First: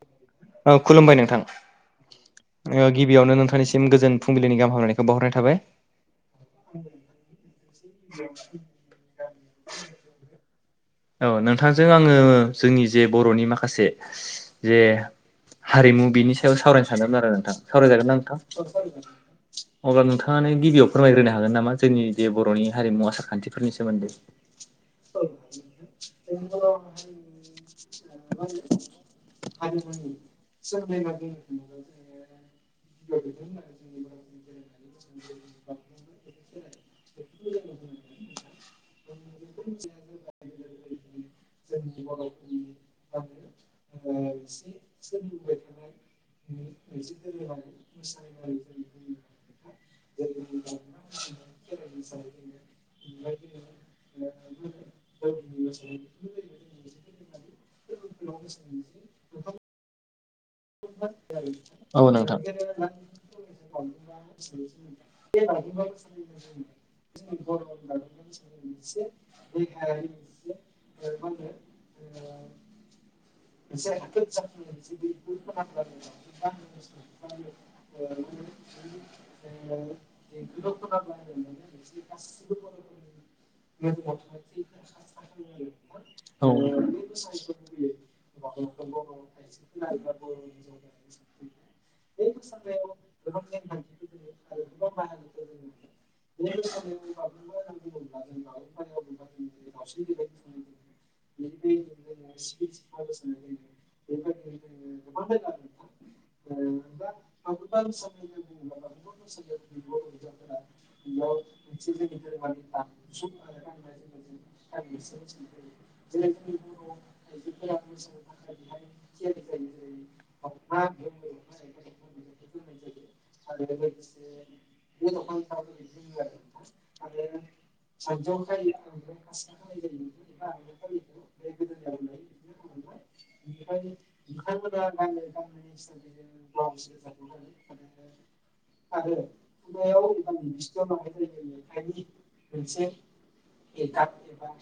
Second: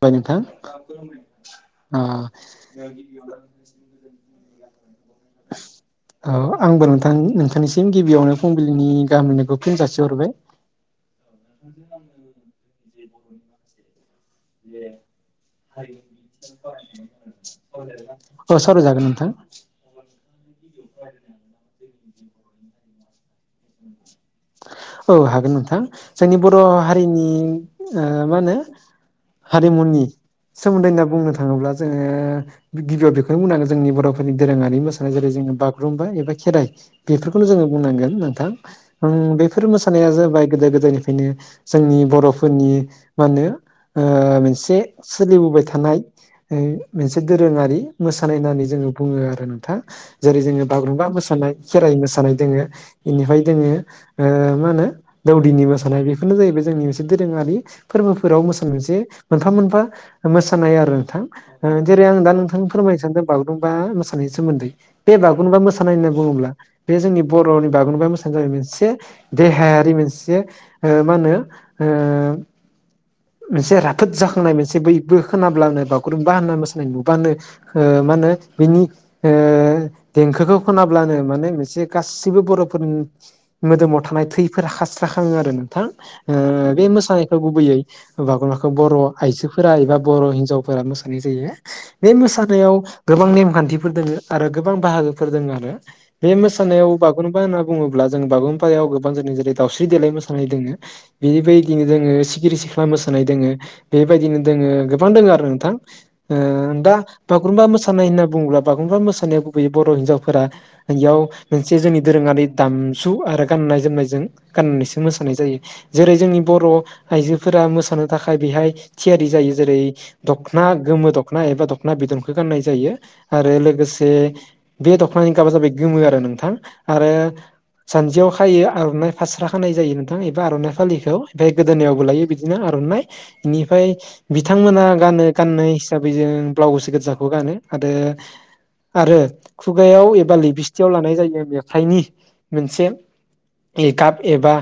[unintelligible] नोंथां औ खुलुमबाय नोंथां औ ओ गिबियावनो नोंथांनिसिम गोजोन फुंबिलिनि गाहाम हामलनायखौ बावहरनाय थाबाय औ आंबो नोंथां नोंथांनिसिम गिबियावनो फुंबिलिनि गाहाम हामलायखौ फिन जासिहरबाय औ नोंथांजों आङो जोंनि जे बर'नि माखासे जे हारिमु बिनि सायाव सावरायनो सानदोंमोन आरो नोंथां सावरायजागोन ना नोंथां अ सावरायजागोन नोंथां अब्ला नोंथाङानो गिबियाव फोरमायग्रोनो हागोन नामा जोंनि जे बर'नि हारिमु आसार‌ खान्थिफोरनि सोमोन्दै औ हागोन नोंथां जोंनि बर' हारिनि ओ मा होनो हारिमुनि सोमोन्दै होनना बुंनो थाङोब्ला जोङो गिबियाव बेखौनो बुंनांगोन जोंनि बर' नि दोरोङारि मोसानाय जेरै जोङो बागुरुम्बा एबा खेराइ बेफोरखौनो जोङो बुंनांगोन नोंथां ओं बेफोर मोसानाया जाबाय गोदो गोदायनिफ्रायनो जोंनि बर'फोरनि मा होनो ओ मोनसे सोलिबोबाय थानाय ओ मोनसे दोरोङारि मोसानाय होननानै जोङो बुङो आरो नोंथा जेरै जोङो बागुरुम्बा मोसानाय खेराइ मोसानाय दोङो इनिफाय दोङो ओ मा होनो दौदिनि मोसानाय बेफोरनो जाहैबाय जोंनि मोनसे दोरोङारि फोरबोफोराव मोसानाय मोनसे मोनफा मोनफा मोसानाय आरो नोंथां ओ औ जेरै आं दा नोंथां नोंथांनो फोरमायनो सानदों बागुरुमबा मोसानायनि सोमोन्दै बे बागुरुमबा मोसानाय होनना बुङोब्ला बे जोंनि बर'नि बागुरुमबा मोसानायानो जाबाय मोनसे मोनसे देहायारि मोनसे ओ मा होनो ओ मोनसे राफोद जाखांनाय मोनसे बयबो खोनाब्लानो बागुरुम्बा होनना मोसानाय नुबानो ओ मा होनो बिनि ओ देंखोखौ खोनाब्लानो माने मोनसे गासिबो बर'फोरनि मोदोमाव थानाय थैफोरा खास्राखाङो आरो नोंथां बे मोसानायखौ गुबैयै औ बागुरुम्बाखौ बर' आइजोफोरा एबा बर' हिन्जावफोरा मोसानाय जायो बे मोसानायाव गोबां नेमखान्थिफोर दोङो आरो गोबां बाहागोफोर दों आरो बे मोसानायाव बा गुरुमबा होनना बुङोब्ला जों बागुरुमबायाव गोबां जोंनि जेरै दावस्रि देलाय मोसानाय दोङो बेबायदिनो दोङो सिखिरि सिख्ला मोसानाय दोङो बेबायदिनो दोङो गोबां दोङो आरो नोंथां ओ दा बागुरुम्बा मोसानाय होनना बुङोब्ला बागुरुमबा मोसानायाव गुबै बर' हिनजावफोरा बेयाव मोनसे जोंनि दोरोङारि दामजु आरो गाननाय जोमनायजों गाननानैसो मोसानाय जायो जेरै जोंनि बर' आइजो फोरा मोसानो थाखाय बेहाय थियारि जायो जेरै दख'ना गोमो दख'ना एबा दख'ना बिदनखौ गाननाय जायो आरो लोगोसे बे दख'नानि गाबा जाबाय गोमो आरो नोंथां आरो जानजियाव खायो आर'नाय फास्रा खानाय जायो नोंथां एबा आर'नाइ फालिखौ आमफ्राय गोदोनायावबो लायो बिदिनो आर'नाइ बेनिफ्राय बिथांमोना गानो गाननाय हिसाबै जों ब्लाउस गोजाखौ गानो आरो आरो खुगायाव एबा लैबिस्थियाव लानाय जायो मेथाइनि मोनसे मेकाप [unintelligible] एबा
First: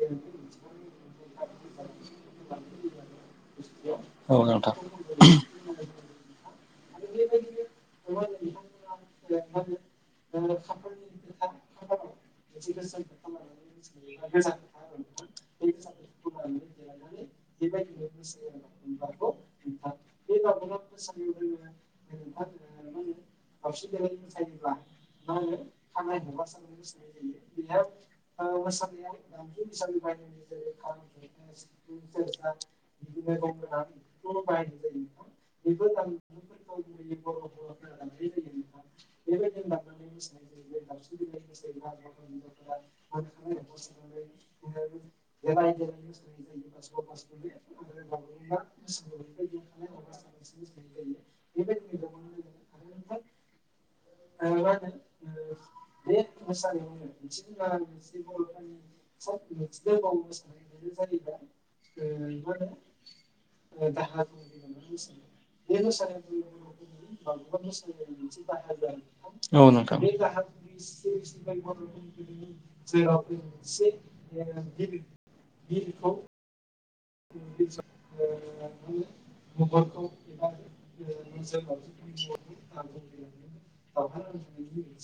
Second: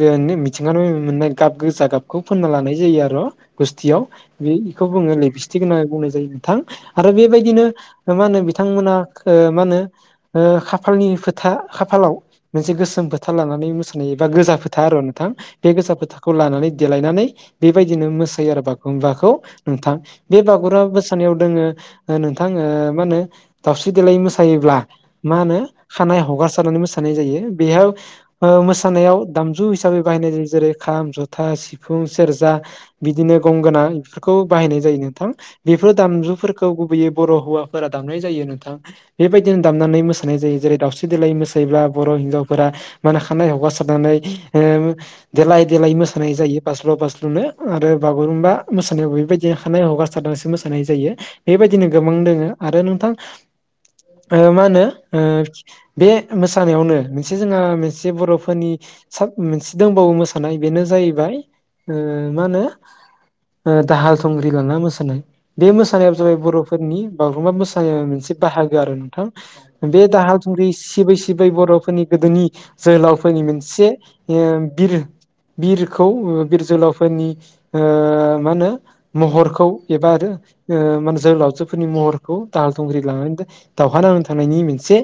बे मिथिंगानिफ्राय मोननाय गाप गोजा गाबखौ फुनना लानाय जायो आरो' गुस्थियाव बेखौ बुङो लिफिस थिग होननानै बुंनाय जायो नोंथां आरो बेबायदिनो मा होनो बिथांमोना ओ मा होनो ओ खाफालनि फोथा खाफालाव मोनसे गोसोम फोथा लानानै मोसानाय एबा गोजा फोथा आरो नोंथां बे गोजा फोथाखौ लानानै देलायनानै बेबायदिनो मोसा जायो आरो बागुरुमबाखौ नोंथां बे बागुरुमबा मोसानायाव दोङो ओ नोंथाङो ओ मा होनो दावस्रि देलाय मोसायोब्ला मा होनो खानाय हगारसारनानै मोसानाय जायो बेयाव ओ मोसानायाव दामजु हिसाबै बाहायनाय जायो जेरै खाम जथा सिफुं सेरजा बिदिनो गंगोना बेफोरखौ बाहायनाय जायो नोंथां। बेफोर दामजुफोरखौ गुबैयै बर' हौवाफोरा दामनाय जायो नोंथां। बेबायदिनो दामनानै मोसानाय जायो जेरै दावस्रि देलाय मोसायोब्ला बर' हिनजावफोरा माने खानाय हगारासारनानै देलाय देलाय मोसानाय जायो। बास्ल' बास्ल'नो आरो बागुरुम्बा मो बेबायदिनो खानाय हगारासारनासो मोसानाय जायो बेबायदिनो गोबां दोङो आरो नोंथां ओ मा होनो ओ बे मोसानायावनो मोनसे जोंहा मोनसे बर'फोरनि साब मोनसे दंबावो मोसानाय बेनो जाहैबाय ओ मा होनो ओ दाहाल थुंग्रि लाना मोसानाय बे मोसानाया जाबाय बर'फोरनि बागुरुम्बा मोसानाया मोनसे बाहागो आरो नोंथां बे दाहा थुंग्रि सिबै सिबै बर'फोरनि गोदोनि जोहोलावफोरनि मोनसे बिर बिरखौ बिर जोहोलाव फोरनि ओ मा होनो महरखौ एबा रो ओ मा जोहोलावजोफोरनि महर औ दाहाल थंख्रि लानानै दावहा नांनो थांनायनि मोनसे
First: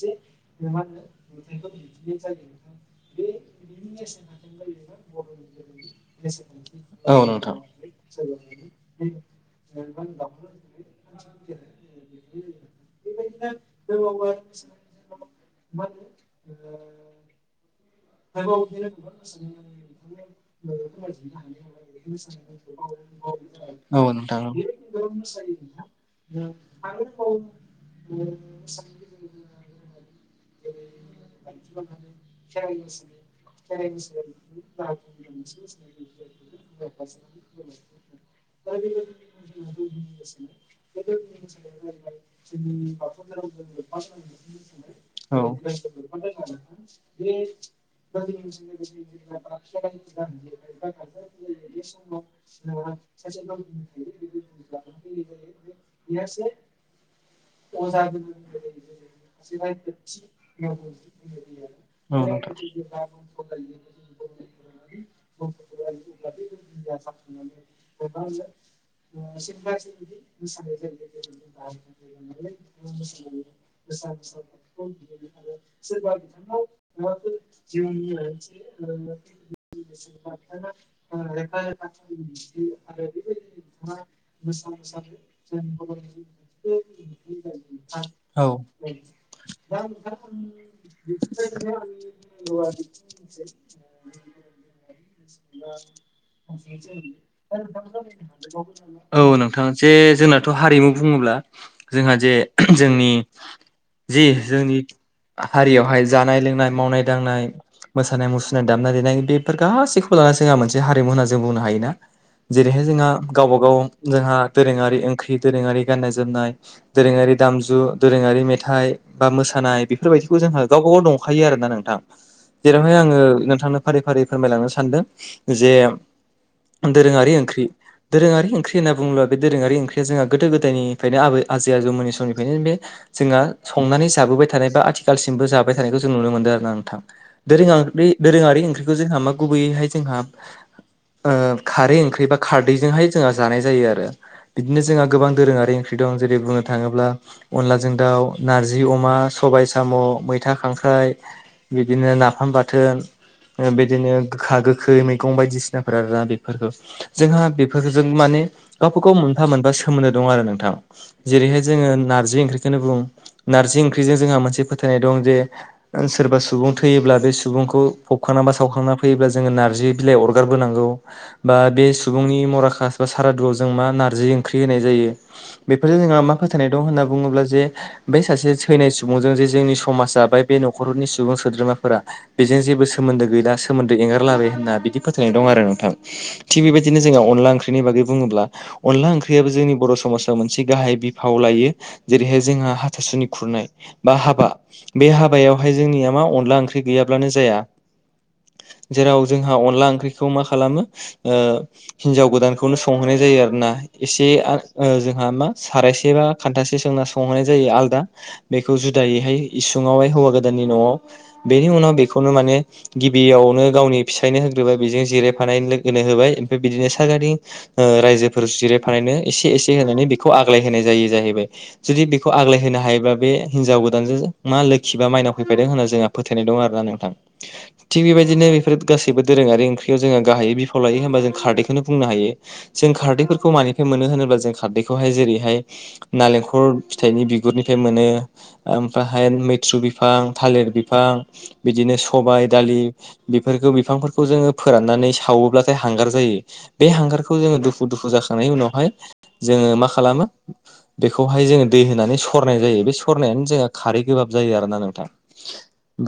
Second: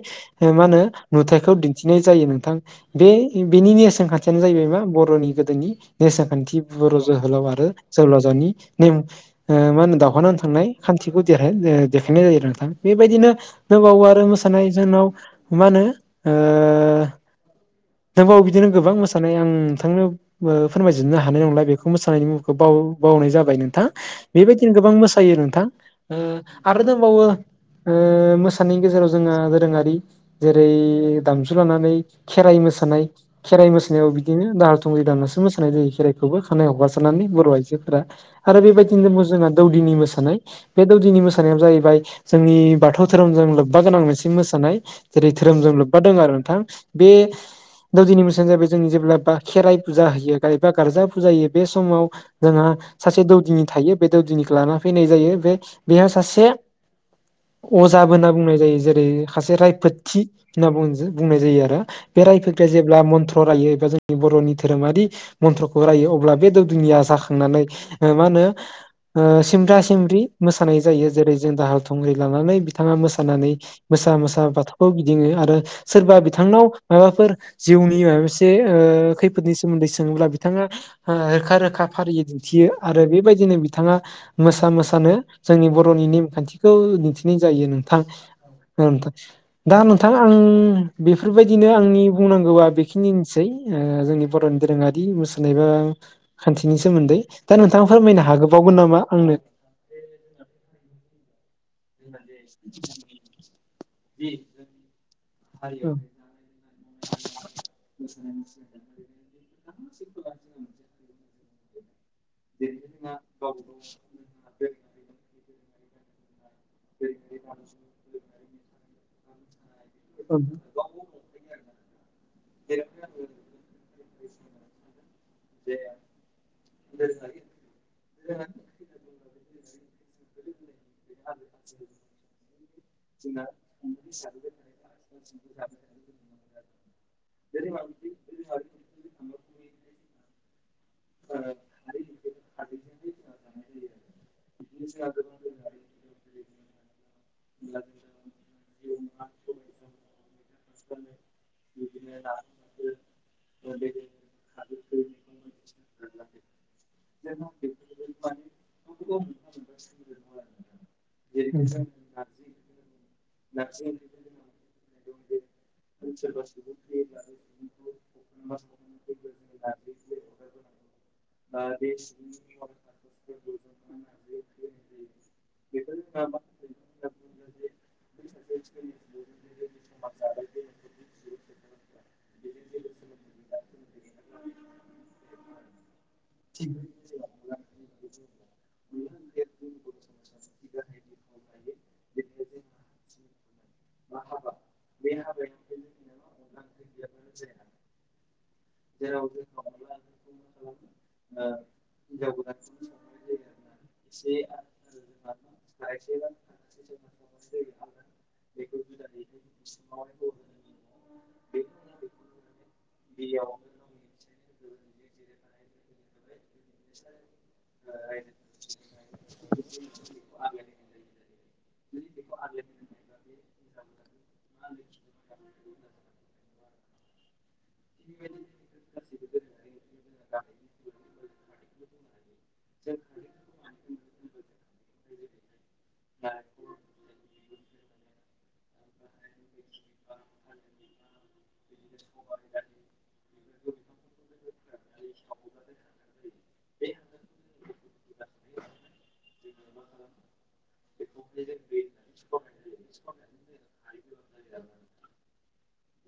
मा होनो नुथायखौ दिन्थिनाय जायो नोंथां। बे बेनि नेरसोन खान्थियानो जाहैबाय मा बर'नि गोदोनि नेरसोन खान्थि। बर' औ जोहोलाव नोंथां आरो जोहोलावजोनि नेम ओ मा होनो दावहा नांथांनाय खान्थिखौ देर देखायनाय जायो आरो नोंथां बेबायदिनो दंबावो आरो मोसानाय जोंनाव मा होनो ओ [inaudible] नोंबाव बिदिनो गोबां मोसानाय आं नोंथांनो ओ फोरमाय हानाय नंला बेखौ मोसानायनि मुंखौ बाव बावनाय जाबाय नोंथां। बेबायदिनो गोबां मोसायो नोंथां आरो दंबावो। मोसानाय गेजेराव जोंङहा दोरोङारि जेरै दामजु लानानै खेराइ मोसानाय। खेराइ मोसानायाव बिदिनो दाहाल थुंग्रि दामनासो मोसायो। खानाय [unintelligible] जायो खेराइखौबो खानाय हगासारानानै बर' आइजोफोरा आरो बेबायदिनो दङ' जोंहा दौदिनि मोसानाय। बे दौदिनि मोसानायानो जाहैबाय जोंनि बाथौ धोरोमजों लोब्बा गोनां मोनसे मोसानाय। जेरै धोरोमजों लोब्बा दोङो आरो नोंथां। बे दौवदिनि मोसानायानो जाबाय जों जेब्ला खेराइ फुजा होयो बा गारजा फुजाहायो बे समाव जोंहा सासे दौदिनि थायो बे दौदिनिखौ लाना फैनाय जायो बे बेयाव सासे अजाबो होनना बुंनाय जायो जेरै खासे रायफोथि होनना बुं बुंनाय जायो आरो। औ नोंथां। ब्ला मन्थ्र' रायो एबा जोंनि बर'नि धोरोमारि मन्त्रखौ रायो अब्ला बे दौदुनिया जाखांनानै मा होनो सिमब्रा सिमब्रि मोसानाय जायो जेरै जों दाहाल थुंग्रि लानानै बिथाङा मोसानानै मोसा मोसा बाथौखौ गिदिङो आरो सोरबा बिथांनाव माबाफोर जिउनि माबा मोनसे ओ खैफोदनि सोमोन्दै स सोङोब्ला बिथाङा रोखा रोखा फारियै दिन्थियो आरो बेबायदिनो बिथाङा मोसा मोसानो जोंनि बर'नि नेमखान्थिखौ दिन्थिनाय जायो नोंथां नोंथा दा नोंथां आं बेफोरबायदिनो आंनि बुंनांगौआ बेखिनिसै जोंनि बर'नि दोरोङारि मोसानाय बा खान्थिनि सोमोन्दै दा नोंथाङा फोरमायनो हागोबावगोन नामा औ नों आंनो? नोंथां जे जोंनाथ' हारिमु बुङोब्ला जोंहा जे जोंनि जे जोंनि हारियावहाय जानाय लोंनाय मावनाय दानाय मोसानाय मुुसुनाय दामनाय देनाय बेफोर गासैखौबो लानानै जों मोनसे हा देमुना जौबुनो हायोना जेरैहाय जोंहा गावबा गाव जोंहा दोरोङारि ओंख्रि दोरोङारि गान्नाय जोमनाय दोरोङारि दामजु दोरोङारि मेथाइ बा मोसानाय औ बेफोरबायदिखौ जोंहा गावबा गाव दंखायो आरोना नोंथां। जेरावहाय आङो नोंथांनो फारि फारि फोरमायलांनो सानदों। जे औ दोरोङारि ओंख्रि दोरोङारि ओंख्रि होनना बुङोब्ला बे दोरोङारि ओंख्रि बे जोंहा गोदो गोदायनिफ्रायनो आबै आजै आजौमोननि समनिफ्रायनो बे जोंहा संनानै जाबोबाय थानाय बा आथिखालसिमबो जाबाय थानायखौ जों नुनो मोनदों आरोना नोंथां। दोरों दोरोङारि ओंख्रिखौ जोंहा मा गुबैयैहाय जोंहा ओ खारै ओंख्रि बा खारदैजोंहाय जोंहा जानाय जायो आरो बिदिनो जोंहा गोबां दोरोङारि ओंख्रि दं जेरै बुंनो थाङोब्ला अनलाजों दाउ, नारजि अमा, सबाय साम', मैथा खांख्राइ बिदिनो नाफाम बाथोन ओ बिदिनो गोखा गोखै मैगं बायदिसि जफोरा बेफोरखौ जोंहा बेफोर जों माने गावबा गाव मोनफा मोनफा सोमोनदो दं आरो नोंथां। जेरैहाय जोङो नारजि ओंख्रिखौनो बुं नारजि ओंख्रिजों जोंहा मोनसे फोथायनाय दं जे ओ‌ सोरबा सुबु सुबुं थैयोब्ला बे सुबुंखौ फबखांनानै बा सावखांना फैयोब्ला जोङो नारजि बिलाइ अरगारबोनांगौ। बा बे सुबुंनि मराखास बा सारादुआव जों मा नारजि ओंख्रि होनाय जायो। बेफोरजों जोंहा मा फोथायनाय दं होनना बुङोब्ला जे बे सासे थैनाय सुबुंजों जे जोंनि समाजा बा बे न'खरनि सुबुं सोद्रोमाफोरा बेजों जेबो सोमोन्दो गैला सोमोन्दो एंगारलाबाय होनना बिदि फोथायनाय दं आरो नोंथां थिग बेबायदिनो जों जोंहा अनला ओंख्रिनि बागै बुङोब्ला अनला ओंख्रियाबो जोंनि बर' समाजाव मोनसे गाहाय बिफाव लायो। जेरैहाय जोंहा हाथासुनि खुरनाय बा हाबा बे हाबायावहाय जों जोंनिया मा अनला ओंख्रि गैयाब्लानो जाया। जेराव जोंहा अनला ओंख्रिखौ मा खालामो ओ हिन्जाव गोदानखौनो संहोनाय जायो आरो ना। एसे आ ओ जोंहा मा सारायसे बा खान्थासे जोंना संहैनाय जायो आलदा। बेखौ जुदायैहाय इसुङावहाय हौवा गोदा गोदाननि न'आव बेनि उनाव बेखौनो माने गिबियावनो गावनि फिसायनो होग्रोबाय बेजों जिरायफानाय लोगोनो होबाय ओमफ्राय बिदिनो सागारिं ओ रायजोफोर जिरायफानायनो एसे एसे होनानै बेखौ आग्लाय होनाय जायो जाहैबाय। जुदि बेखौ आग्लाय होनो हायोबा बे हिनजाव गोदानजों मा लोखि बा माइनाव फैफादों होनना जोंहा फोथायनाय दं आरो ना नोंथां। थिग बेबायदिनो बेफोर गासैबो दोरोङारि ओंख्रियाव जोंहा गाहायै बिफाव लायो होमबा जों खारदैखौनो बुंनो हायो। जों खारदैफोरखौ मानिफ्राय मोनो होनोब्ला जों खारदैखौहाय जेरैहाय नालेंखर फिथाइनि बिगुरनिफ्राय मोनो ओमफ्रायाहाय मैथ्रु बि बिफां थालिर बिफां बिदिनो सबाय दालि बेफोरखौ बिफांफोरखौ जोङो फोराननानै सावोब्लाथाय हांगार जायो। बे हांगारखौ जोङो दुफु दुफु जाखांनायनि उनावहाय जोङो मा खालामो बेखौहाय जोङो दै होनानै सरनाय जायो बे सरनायानो जोंहा खारै गोबाब जायो आरो ना नों थां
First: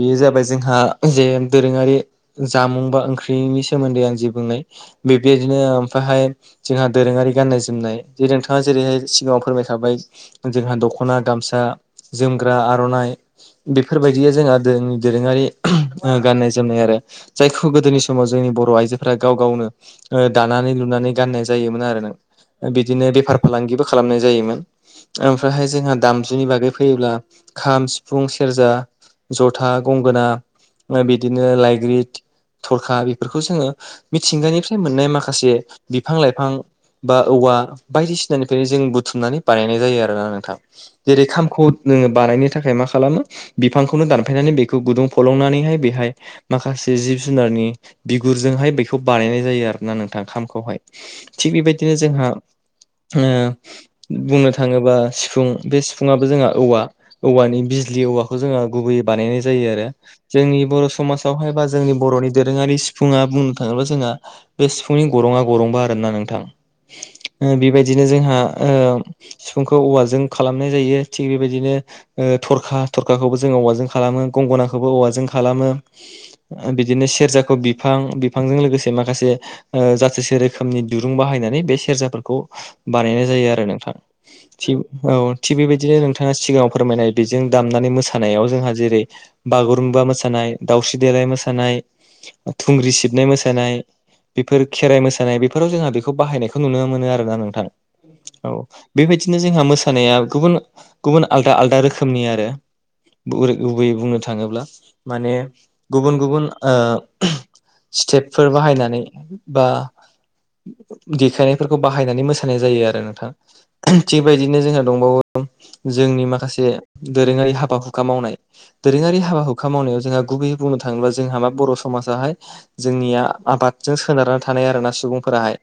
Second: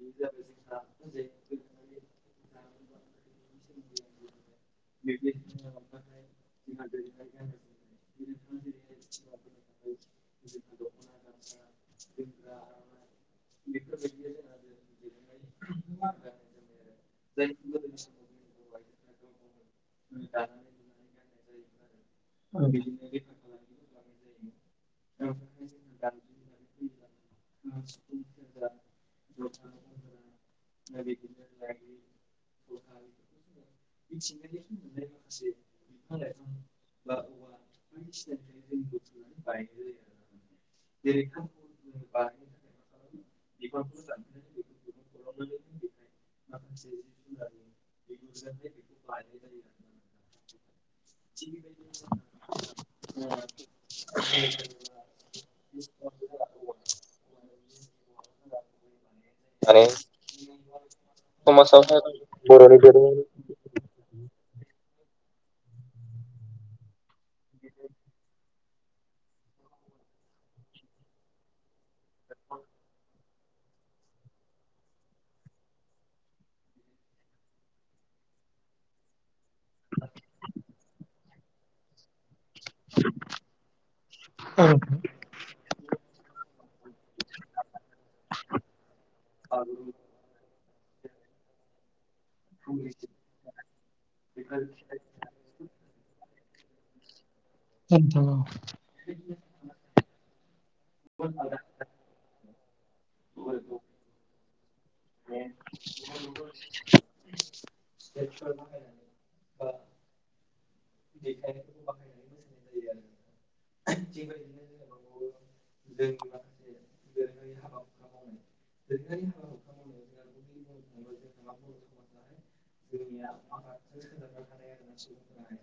बेयो जाबाय जोंहा जे दोरोङारि जामुं बा ओंख्रिनि सोमोन्दै आं जे बुंनाय। बे--बेदिनो ओमफ्रायहाय जोंहा दोरोङारि गान्नाय जोमनाय। जोमनाय जे नोंथाङा जेरैहाय सिगाङाव फोरमायखाबाय जोंहा दख'ना, गामसा, जोमग्रा, आर'नाइ बेफोरबायदिहा जोंहा दो--दोरोङारि गाननाय जोमनाय आरो। जायखौ गोदोनि समाव जोंनि बर' आइजोफोरा गाव गावनो ओ दानानै लुनानै गाननाय जायोमोन आरो नों बिदिनो बेफार [unintelligible] फालांगिबो खालामनाय जायोमोन ओमफ्रायहाय जोंहा दामजुनि बागै फैयोब्ला खाम, सिफुं, से सेरजा, जथा, गंगोना ओ बिदिनो लाइग्रिद थरखा बेफोरखौ जोङो मिथिंगानिफ्राय मोननाय माखासे बिफां लाइफां बा औवा बायदिसिनानिफ्रायनो जों बुथुमनानै बानायनाय जायो आरोना नोंथां। जेरै खामखौ जोङो बानायनो थाखाय मा खालामो बिफांखौनो दानफायनानै बेखौ गुदुं फलंनानैहाय बेहाय माखासे जिब जुनारनि बिगुरजोंहाय बेखौ बानायनाय जायो आरोना नोंथां खामखौहाय। थिग बेबायदिनो जोंहा ओ बुंनो थाङो बा सिफुं बे सिफु जोंहा औवा औवानि बिज्लि जोंहा गुबैयै बानायनाय जायो आरो जोंनि बर' समाजावहाय बा माने समाजाव जोंनि बर'नि दोरोङारि सिफुङा बुंनो थाङोब्ला जोंहा बे सिफुंनि गरङा गरंबा आरोना नोंथां। बेबायदिनो जोंहा ओ सिफुंखौ औवाजों खालामनाय जायो थिग बेबायदिनो ओ थरखा थरखाखौबो जों औवाजों खालामो गंगनाखौबो औवाजों खालामो। बिदिनो सेरजाखौ बिफां बिफांजों लोगोसे माखासे जाथोसे रोखोमनि दुरुं बाहायनानै बे सेरजाफोरखौ बानायनाय जायो आरो नोंथां। औ थिग औ थिग बेबायदिनो नोंथाङा सिगाङाव फोरमायनाय बेजों दामनानै मोसानायाव जोंहा जेरै बागुरुम्बा मोसानाय दाावस्रि देलाय मोसानाय। थुंग्रि सिबनाय मोसानाय बेफोर खेराइ मोसानाय बे बेफोराव जोंहा बेखौ बाहायनायखौ नुनो मोनो आरोना नोंथां। नोंथां औ बेबायदिनो जोंहा मोसानाया गुबुन गुबुन आलदा आलदा रोखोमनि आरो। गुबैयै बुंनो थाङोब्ला। माने गुबुन गुबुन ओ स्टेपफोर बाहायनानै बा देखायनायफोरखौ बाहायनानै मोसानाय जायो आरो नोंथां थिगबायदिनो जोंहा दंबावो जोंनि माखासे दोरोङारि हाबा हुखा मावनाय दोरोङारि हाबा हुखा मावनायाव जोंहा गुबैयै बुंनो थाङोब्ला जोंहा मा बर' समाजाहाय जोंनिया आबादजों सोनारना थानाय आरोना सुबुंफोराहाय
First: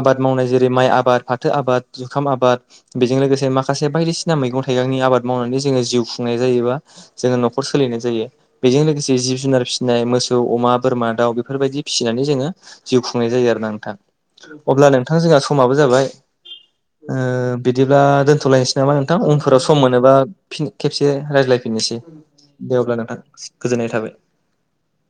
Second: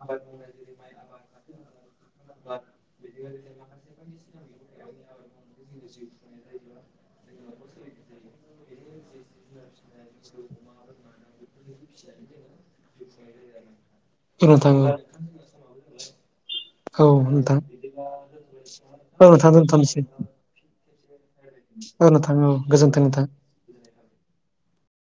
आबाद मावनाय जेरै माइ आबाद फाथो आबाद जुखाम आबाद बेजों लोगोसे माखासे बायदिसिना मैगं थाइगंनि आबाद मावनानै जोङो जिउ खुंनाय जायो बा जोङो न'खर सोलिनाय जायो। बेजों लोगोसे जिब जुनार फिसिनाय मोसौ, अमा, बोरमा, दाउ बेफोरबायदि फिसिनानै जोङो जिउ खुंनाय जायो आरो ना नोंथां। औ औ अब्ला नोंथां जोंहा समाबो जाबाय औ नोंथां बिदिब्ला दोनथ'लायनोसै नामा नोंथां औ उनफोराव सम दोनथ'नोसै मोनोबा खेबसे रायज्लायफिननोसै औ नोंथां औ दे अब्ला गोजोन्थों नोंथां गोजोननाय थाबाय।